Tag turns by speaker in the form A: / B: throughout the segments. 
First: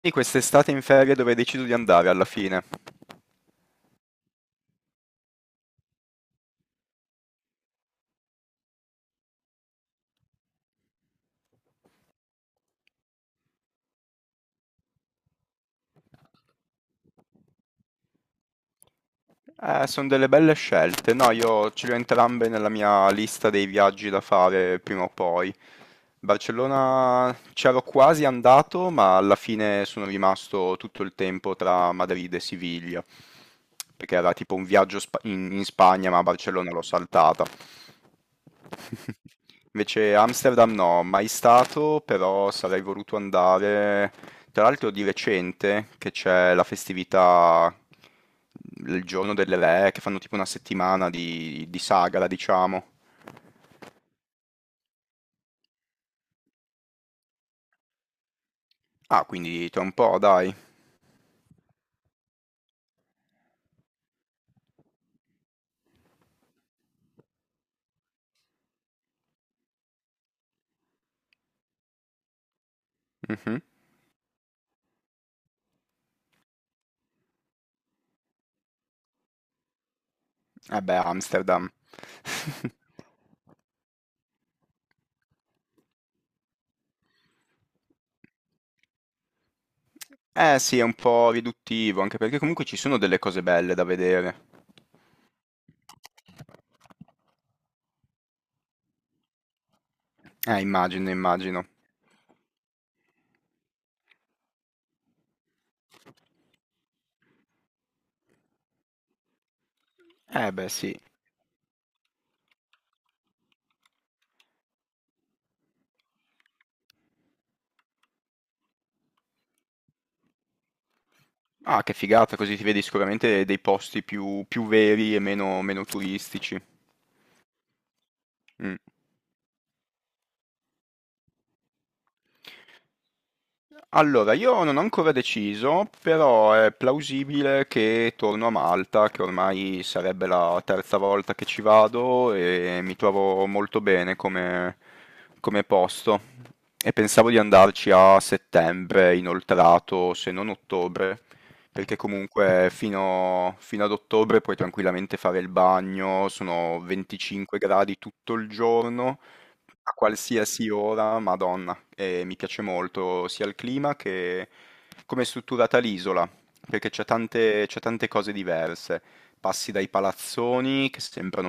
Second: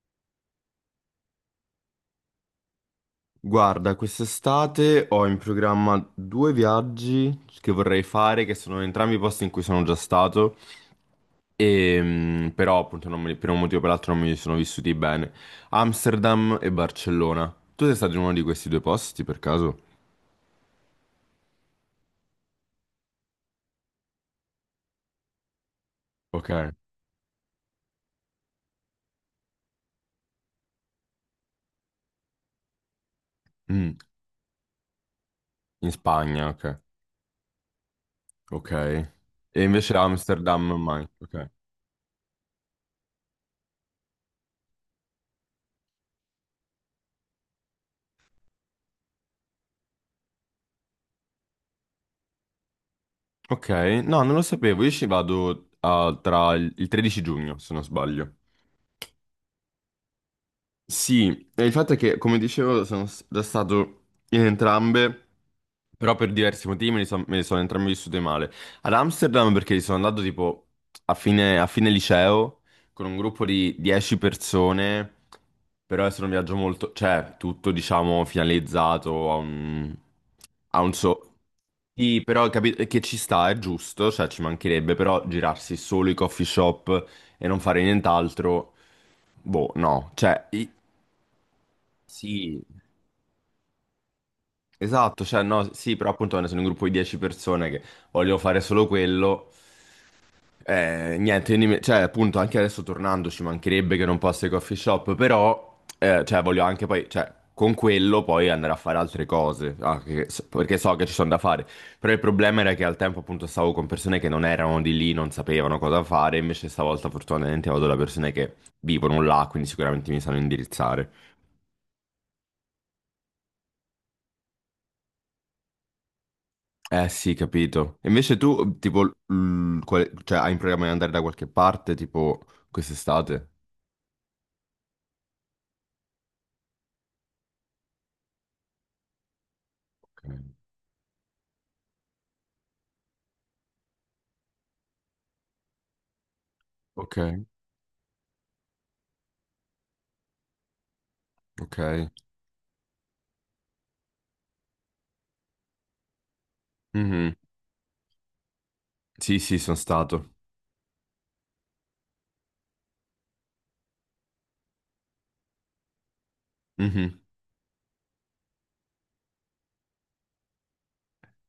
A: Quindi quest'estate in ferie dove decido di andare alla fine?
B: Guarda, quest'estate ho in programma due viaggi che vorrei fare, che sono entrambi posti in cui sono già stato, e, però appunto non me li- per un motivo o per l'altro non mi sono vissuti bene. Amsterdam e Barcellona. Tu sei stato in uno di questi due posti per caso?
A: Sono delle belle scelte. No, io ce le ho entrambe nella mia lista dei viaggi da fare prima o poi.
B: Ok.
A: Barcellona c'ero quasi andato, ma alla fine sono rimasto tutto il tempo tra Madrid e Siviglia,
B: Mm.
A: perché era tipo un viaggio in
B: In
A: Spagna, ma
B: Spagna,
A: Barcellona
B: ok.
A: l'ho saltata.
B: Ok. E invece
A: Invece
B: Amsterdam
A: Amsterdam no,
B: mai.
A: mai
B: Ok.
A: stato, però sarei voluto andare. Tra l'altro di recente che c'è la festività, il giorno delle re, che fanno tipo una settimana di sagra, diciamo.
B: Ok, no, non lo sapevo, io ci vado ah, tra il 13 giugno, se non sbaglio.
A: Ah, quindi tra un po', dai.
B: Sì, e il fatto è che, come dicevo, stato in entrambe, però per diversi motivi me le sono entrambe vissute male. Ad Amsterdam perché sono andato tipo a fine liceo con un gruppo
A: Mhm.
B: di 10 persone, però è stato un viaggio molto, cioè tutto diciamo finalizzato a a
A: Eh
B: un
A: beh,
B: so...
A: Amsterdam.
B: Sì, però capito che ci sta, è giusto, cioè ci mancherebbe, però girarsi solo i coffee shop e non fare nient'altro... Boh, no, cioè,
A: Eh
B: i-
A: sì, è un po' riduttivo, anche perché
B: sì,
A: comunque ci sono delle cose belle da vedere.
B: esatto, cioè no, sì, però appunto quando sono un gruppo di 10 persone che vogliono fare solo quello,
A: Immagino,
B: niente, quindi
A: immagino.
B: mi- cioè appunto anche adesso tornando ci mancherebbe che non posso ai coffee shop, però cioè voglio anche poi, cioè con quello poi andare a fare altre cose, ah, che-
A: Eh beh
B: perché so
A: sì.
B: che ci sono da fare, però il problema era che al tempo appunto stavo con persone che non erano di lì, non sapevano cosa fare, invece stavolta fortunatamente vado da persone che vivono là, quindi sicuramente mi sanno indirizzare.
A: Ah, che figata, così ti vedi sicuramente dei posti più, più veri e meno, meno turistici.
B: Eh sì, capito. E invece
A: Mm.
B: tu, tipo, cioè, hai in programma di andare da qualche parte, tipo, quest'estate?
A: Allora, io non ho ancora deciso, però è plausibile che torno a Malta, che ormai sarebbe la terza volta che ci vado e mi trovo molto bene come, come posto. E
B: Ok,
A: pensavo di
B: ok.
A: andarci a settembre, inoltrato, se non ottobre, perché
B: Ok.
A: comunque fino ad ottobre puoi tranquillamente fare il bagno, sono
B: Mhm.
A: 25 gradi tutto il giorno
B: Sì, sì, sono
A: a
B: stato.
A: qualsiasi ora, Madonna, mi piace molto sia il clima che come è strutturata l'isola, perché c'è
B: Mhm.
A: tante, c'è tante cose diverse. Passi dai palazzoni che sembrano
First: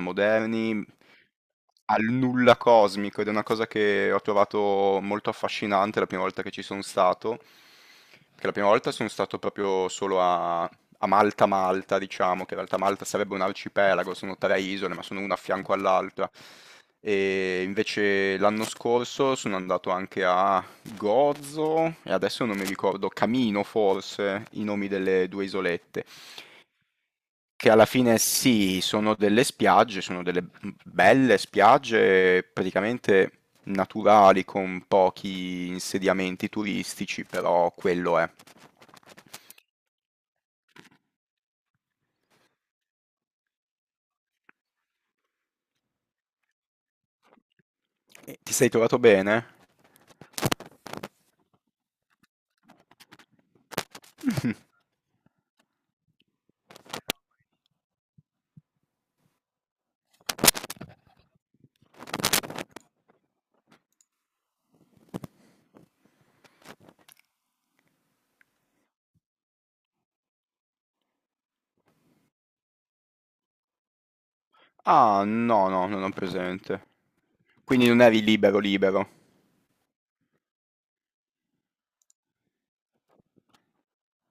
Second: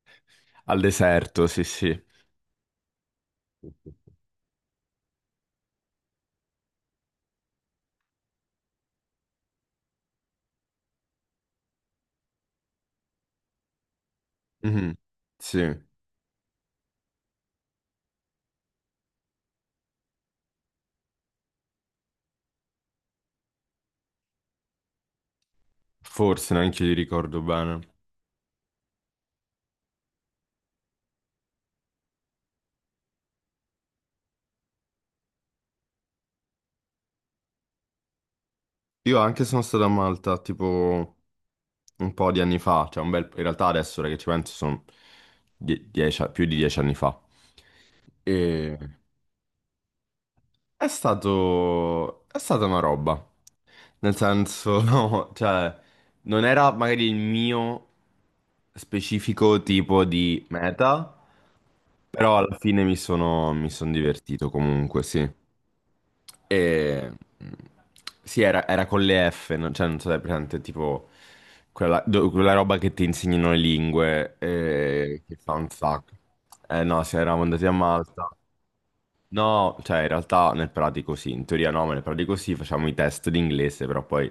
B: Al
A: moderni
B: deserto, sì, sì.
A: al nulla cosmico ed è una cosa che ho trovato molto affascinante la prima volta che ci sono stato, perché la prima volta sono stato proprio solo a Malta Malta, diciamo, che in realtà Malta sarebbe un arcipelago, sono 3 isole,
B: Mhm.
A: ma sono una a
B: Sì,
A: fianco all'altra. E invece l'anno scorso sono andato anche a Gozo e adesso non mi ricordo, Camino forse, i nomi delle 2 isolette.
B: forse neanche io li ricordo
A: Che
B: bene.
A: alla fine sì, sono delle spiagge, sono delle belle spiagge praticamente naturali con pochi insediamenti turistici, però quello è.
B: Io anche sono stato a Malta, tipo, un po' di anni fa, cioè un bel... In realtà adesso, ora che ci penso, sono più di dieci anni fa.
A: E ti sei
B: E...
A: trovato bene?
B: È stato... è stata una roba. Nel
A: Mh-mh.
B: senso, no, cioè, non era magari il mio specifico tipo di meta, però alla fine mi son divertito comunque, sì. E... Sì, era con le F, no? Cioè, non so se è presente, tipo, quella roba che ti insegnano le lingue,
A: Ah,
B: che fa un
A: no, no, non ho
B: sacco. Eh
A: presente.
B: no, sì, eravamo andati a
A: Quindi non eri
B: Malta.
A: libero libero.
B: No, cioè in realtà nel pratico sì, in teoria no, ma nel pratico sì, facciamo i test d'inglese, però poi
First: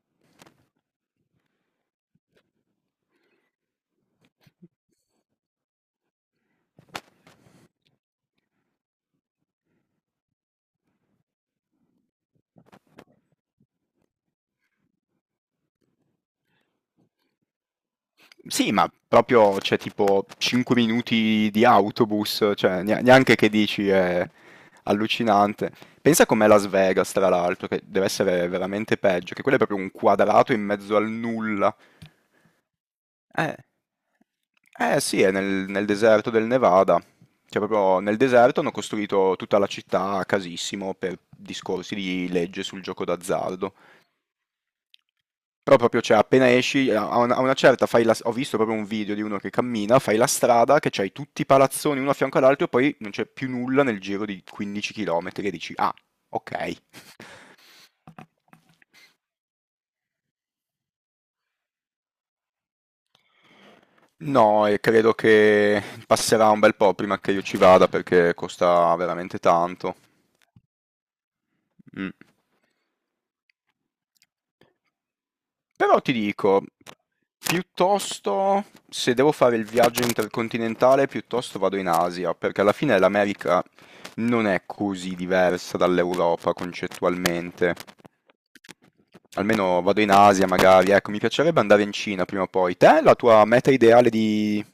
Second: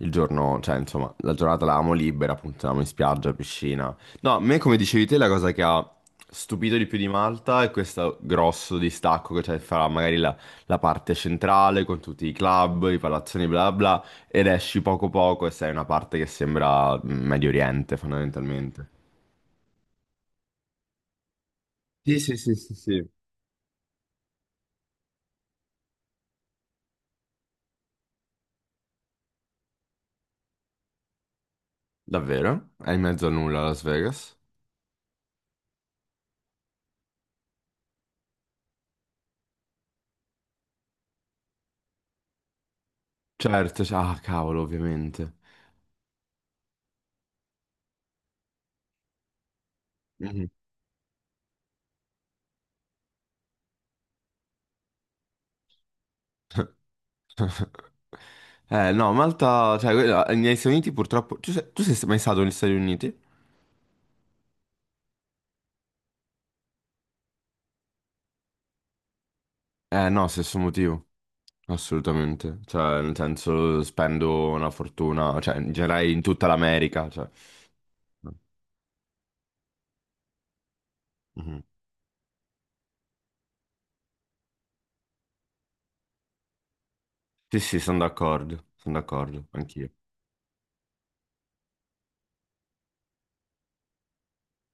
B: il giorno, cioè insomma, la giornata l'avevamo libera, appunto, andavamo in spiaggia, piscina. No, a me come dicevi te la cosa che ha stupito di più di Malta è questo grosso distacco che c'è fra magari la parte centrale con tutti i club, i palazzoni, bla bla, ed esci poco poco e sei in una parte che sembra Medio Oriente
A: Sì,
B: fondamentalmente.
A: ma proprio cioè tipo 5 minuti di
B: Sì, sì,
A: autobus,
B: sì, sì,
A: cioè
B: sì.
A: neanche che dici è allucinante. Pensa com'è Las Vegas tra l'altro, che dev'essere veramente peggio, che quello è proprio un quadrato in mezzo al nulla.
B: Davvero? È in mezzo a
A: Eh,
B: nulla Las Vegas?
A: eh sì, è nel deserto del Nevada. Cioè, proprio nel deserto hanno costruito tutta la città a casissimo per discorsi di legge sul gioco d'azzardo.
B: Certo, cioè- ah cavolo, ovviamente.
A: Però proprio, cioè, appena esci, a una certa fai la... Ho visto proprio un video di uno che cammina, fai la
B: Mhm.
A: strada, che c'hai tutti i palazzoni uno a fianco all'altro e poi non c'è più nulla nel giro di 15 km e dici, ah, ok.
B: Eh no, Malta, cioè, quella- negli Stati Uniti purtroppo... tu sei mai stato negli Stati Uniti?
A: No, e credo che passerà un bel po' prima che io ci vada perché costa veramente tanto.
B: Eh no, stesso motivo,
A: Mh.
B: assolutamente. Cioè, nel senso, spendo una fortuna, cioè, in
A: Però
B: generale
A: ti
B: in tutta
A: dico,
B: l'America, cioè...
A: piuttosto se devo fare il viaggio intercontinentale, piuttosto
B: Mhm.
A: vado in Asia, perché alla fine l'America non è così diversa dall'Europa
B: Sì,
A: concettualmente.
B: sì, sono d'accordo,
A: Almeno
B: anch'io.
A: vado in Asia magari, ecco, mi piacerebbe andare in Cina prima o poi. Te, la tua meta ideale di,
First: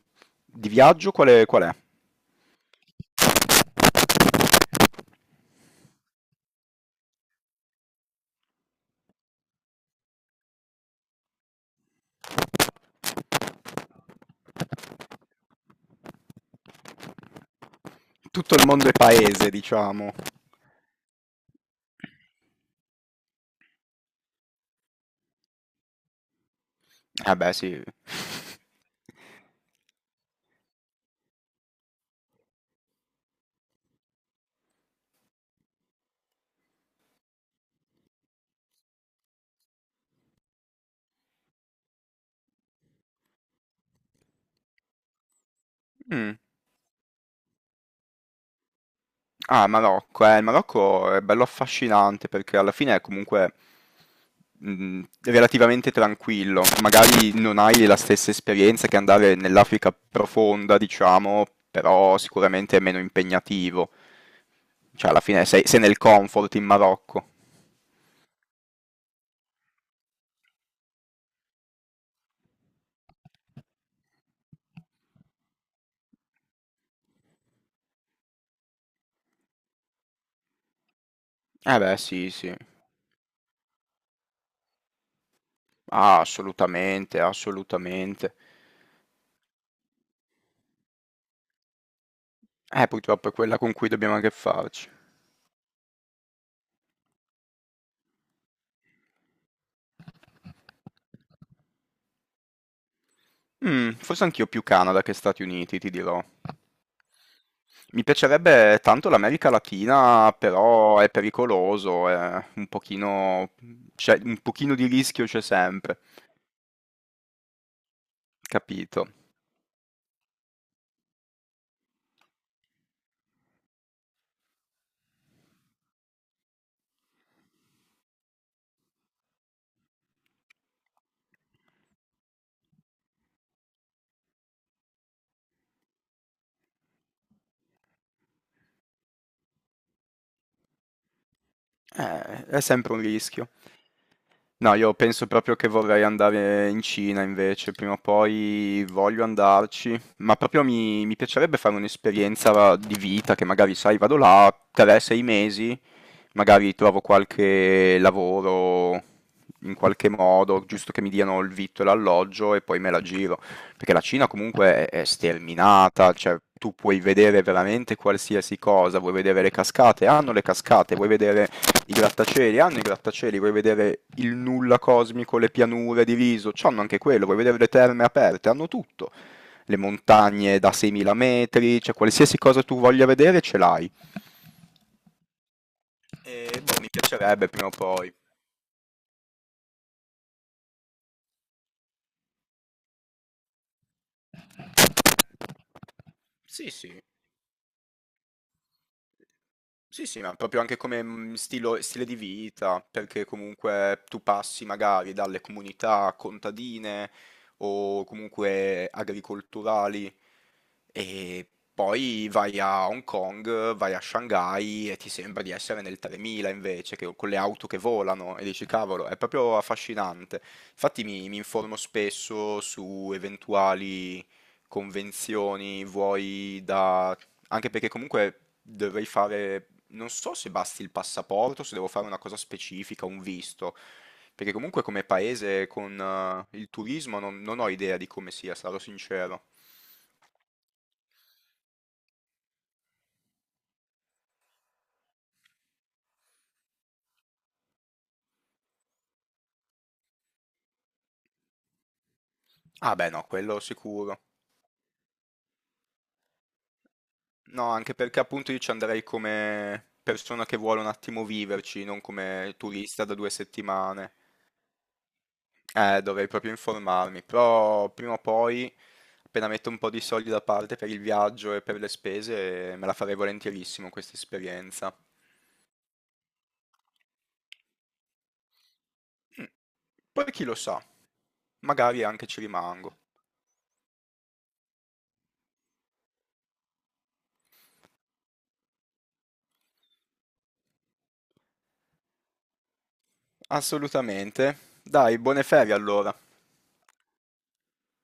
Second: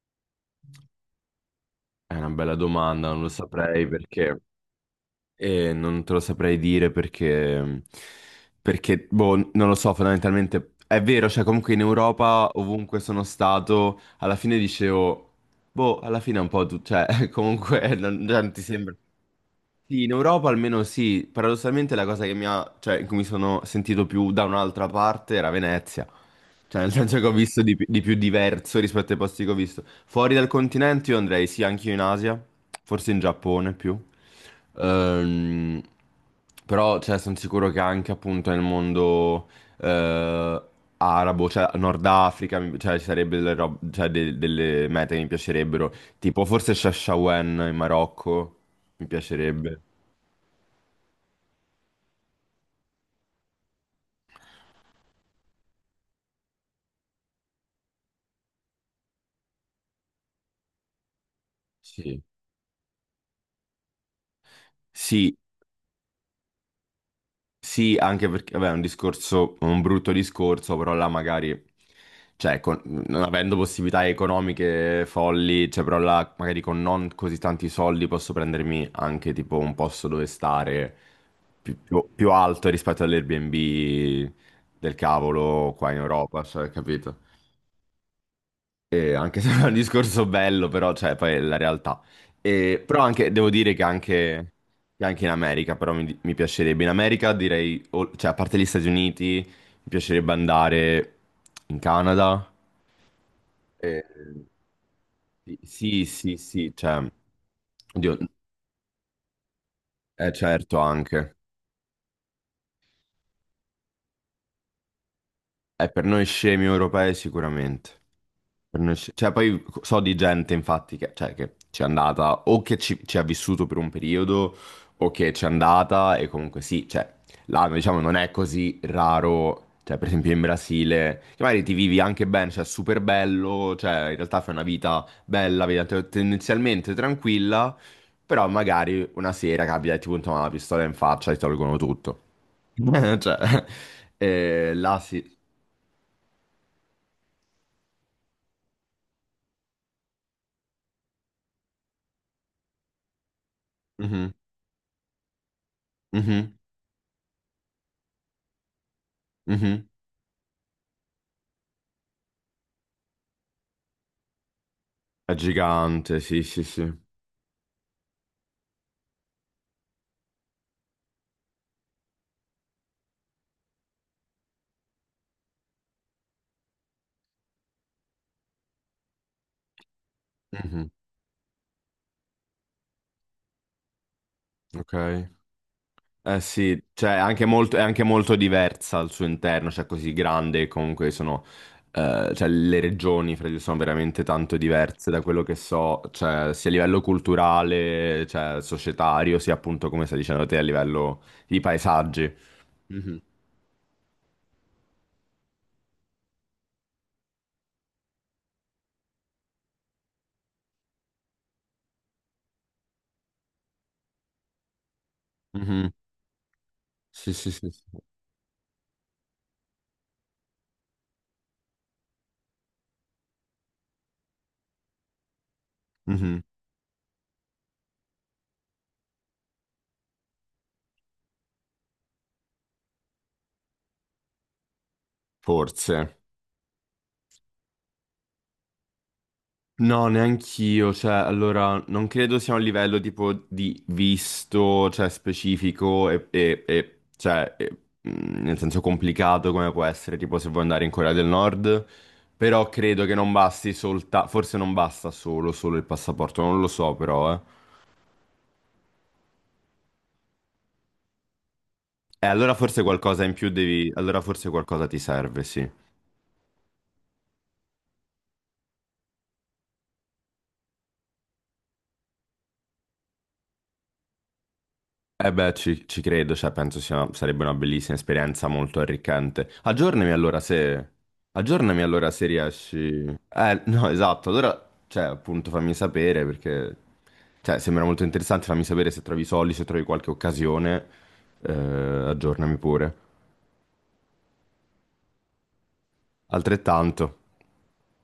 A: di viaggio qual è, qual è?
B: È una bella domanda, non lo saprei perché... E non te lo saprei dire perché, perché, boh, non lo so, fondamentalmente è vero, cioè comunque in Europa, ovunque sono stato, alla fine dicevo, boh, alla fine è un po' tu, cioè comunque non, cioè, non
A: Tutto
B: ti
A: il mondo è
B: sembra.
A: paese,
B: Sì, in
A: diciamo.
B: Europa almeno sì, paradossalmente la cosa che mi ha, cioè, in cui mi sono sentito più da un'altra parte era Venezia, cioè nel senso che ho
A: Eh beh,
B: visto
A: sì.
B: di più diverso rispetto ai posti che ho visto. Fuori dal continente io andrei sì anch'io in Asia, forse in Giappone più, Ehm, però cioè, sono sicuro che anche appunto nel mondo eh, arabo, cioè Nord Africa, cioè, ci sarebbero cioè, delle mete che mi piacerebbero,
A: Mm.
B: tipo forse Chefchaouen in Marocco. Mi
A: Ah,
B: piacerebbe.
A: Il Marocco è bello affascinante perché alla fine è comunque relativamente tranquillo. Magari non hai la stessa esperienza che andare nell'Africa profonda, diciamo, però
B: Sì.
A: sicuramente è meno impegnativo. Cioè, alla
B: Sì,
A: fine sei, sei nel comfort in Marocco.
B: sì, anche perché, vabbè, è un discorso, un brutto discorso, però là magari, cioè, con- non avendo possibilità economiche folli, cioè, però là magari con non così tanti soldi posso prendermi anche tipo un posto dove stare
A: Eh beh,
B: più
A: sì, sì.
B: alto rispetto all'Airbnb del cavolo qua in
A: Ah,
B: Europa, cioè, capito?
A: assolutamente, assolutamente.
B: E anche se è un discorso bello, però, cioè, poi è la realtà. E- però
A: Purtroppo
B: anche,
A: è
B: devo
A: quella con
B: dire
A: cui dobbiamo anche farci.
B: che anche in America, però mi piacerebbe. In America direi, o- cioè, a parte gli Stati Uniti, mi piacerebbe andare in Canada.
A: Mm,
B: E-
A: forse anch'io più Canada che Stati
B: sì,
A: Uniti, ti
B: sì,
A: dirò.
B: sì, sì, cioè,
A: Mi
B: oddio,
A: piacerebbe tanto l'America Latina,
B: certo
A: però è
B: anche.
A: pericoloso, è un pochino, un pochino di rischio c'è sempre,
B: Per noi scemi europei sicuramente. Per noi
A: capito?
B: sce- cioè, poi so di gente, infatti, che, cioè, che ci è andata o che ci ha vissuto per un periodo o che ci è andata e comunque sì, cioè, là, diciamo, non è così raro, cioè, per esempio in Brasile, che magari ti vivi anche bene, cioè, super bello, cioè, in realtà fai una vita bella, tendenzialmente tranquilla, però magari una sera capita e ti puntano una pistola in faccia e ti tolgono tutto.
A: È sempre un
B: Cioè,
A: rischio. No, io
B: là sì.
A: penso proprio che vorrei andare in Cina invece, prima o poi voglio andarci, ma proprio mi piacerebbe fare un'esperienza di vita che magari, sai, vado
B: Mhm,
A: là 3-6 mesi,
B: mhm,
A: magari trovo qualche lavoro in
B: mhm.
A: qualche modo, giusto che mi diano il vitto e l'alloggio e poi me la giro. Perché la Cina comunque è
B: È
A: sterminata,
B: gigante,
A: cioè
B: sì, sì,
A: tu
B: sì.
A: puoi vedere veramente qualsiasi cosa, vuoi vedere le cascate, hanno le cascate, vuoi vedere i grattacieli, hanno i grattacieli, vuoi vedere il nulla cosmico, le pianure diviso, hanno anche quello, vuoi vedere le terme aperte, hanno tutto, le montagne da
B: Mhm.
A: 6.000 metri, cioè qualsiasi cosa tu voglia vedere ce l'hai.
B: Ok. Eh
A: E boh,
B: sì,
A: mi
B: cioè
A: piacerebbe prima o
B: è anche
A: poi.
B: molto diversa al suo interno, cioè così grande, comunque sono, cioè le regioni fra di loro sono veramente tanto diverse da quello che so, cioè sia
A: Sì,
B: a
A: sì.
B: livello culturale, cioè societario, sia appunto come
A: Sì,
B: stai
A: sì, ma
B: dicendo te
A: proprio
B: a
A: anche come,
B: livello
A: mhmm,
B: di
A: stilo stile di
B: paesaggi.
A: vita,
B: Mhm,
A: perché comunque tu passi magari dalle comunità contadine o comunque agricolturali e poi vai a Hong Kong, vai a Shanghai e ti sembra di essere
B: mhm.
A: nel 3000 invece, che con
B: Sì,
A: le
B: sì,
A: auto
B: sì,
A: che
B: sì.
A: volano e dici: "Cavolo, è proprio affascinante". Infatti mi informo spesso su eventuali convenzioni,
B: Mhm.
A: vuoi da anche perché comunque dovrei fare non so se basti il passaporto, se devo fare una cosa specifica, un visto, perché comunque come paese con
B: Forse.
A: il turismo non ho idea di come sia, sarò sincero.
B: No, neanch'io, cioè, allora, non credo sia un livello tipo di visto, cioè, specifico e, cioè, e, nel senso complicato come può essere, tipo, se vuoi andare in Corea del Nord, però
A: Ah
B: credo
A: beh
B: che
A: no,
B: non
A: quello
B: basti
A: sicuro.
B: soltanto, forse non basta solo, solo il passaporto, non lo so però, eh.
A: No, anche perché appunto io ci andrei come persona che vuole un attimo viverci, non
B: E
A: come
B: allora forse
A: turista da
B: qualcosa
A: due
B: in più devi,
A: settimane.
B: allora forse qualcosa ti serve, sì.
A: Dovrei proprio informarmi, però prima o poi, appena metto un po' di soldi da parte per il viaggio e per le spese, me la farei volentierissimo questa esperienza.
B: Eh beh, ci credo, cioè penso sia, sarebbe una bellissima esperienza molto
A: Mm,
B: arricchente.
A: poi chi lo sa,
B: Aggiornami
A: magari
B: allora
A: anche
B: se
A: ci rimango.
B: riesci... no, esatto, allora, cioè, appunto fammi sapere perché... Cioè, sembra molto interessante, fammi sapere se trovi i soldi, se trovi qualche occasione, eh, aggiornami pure.
A: Assolutamente. Dai, buone ferie allora.
B: Altrettanto.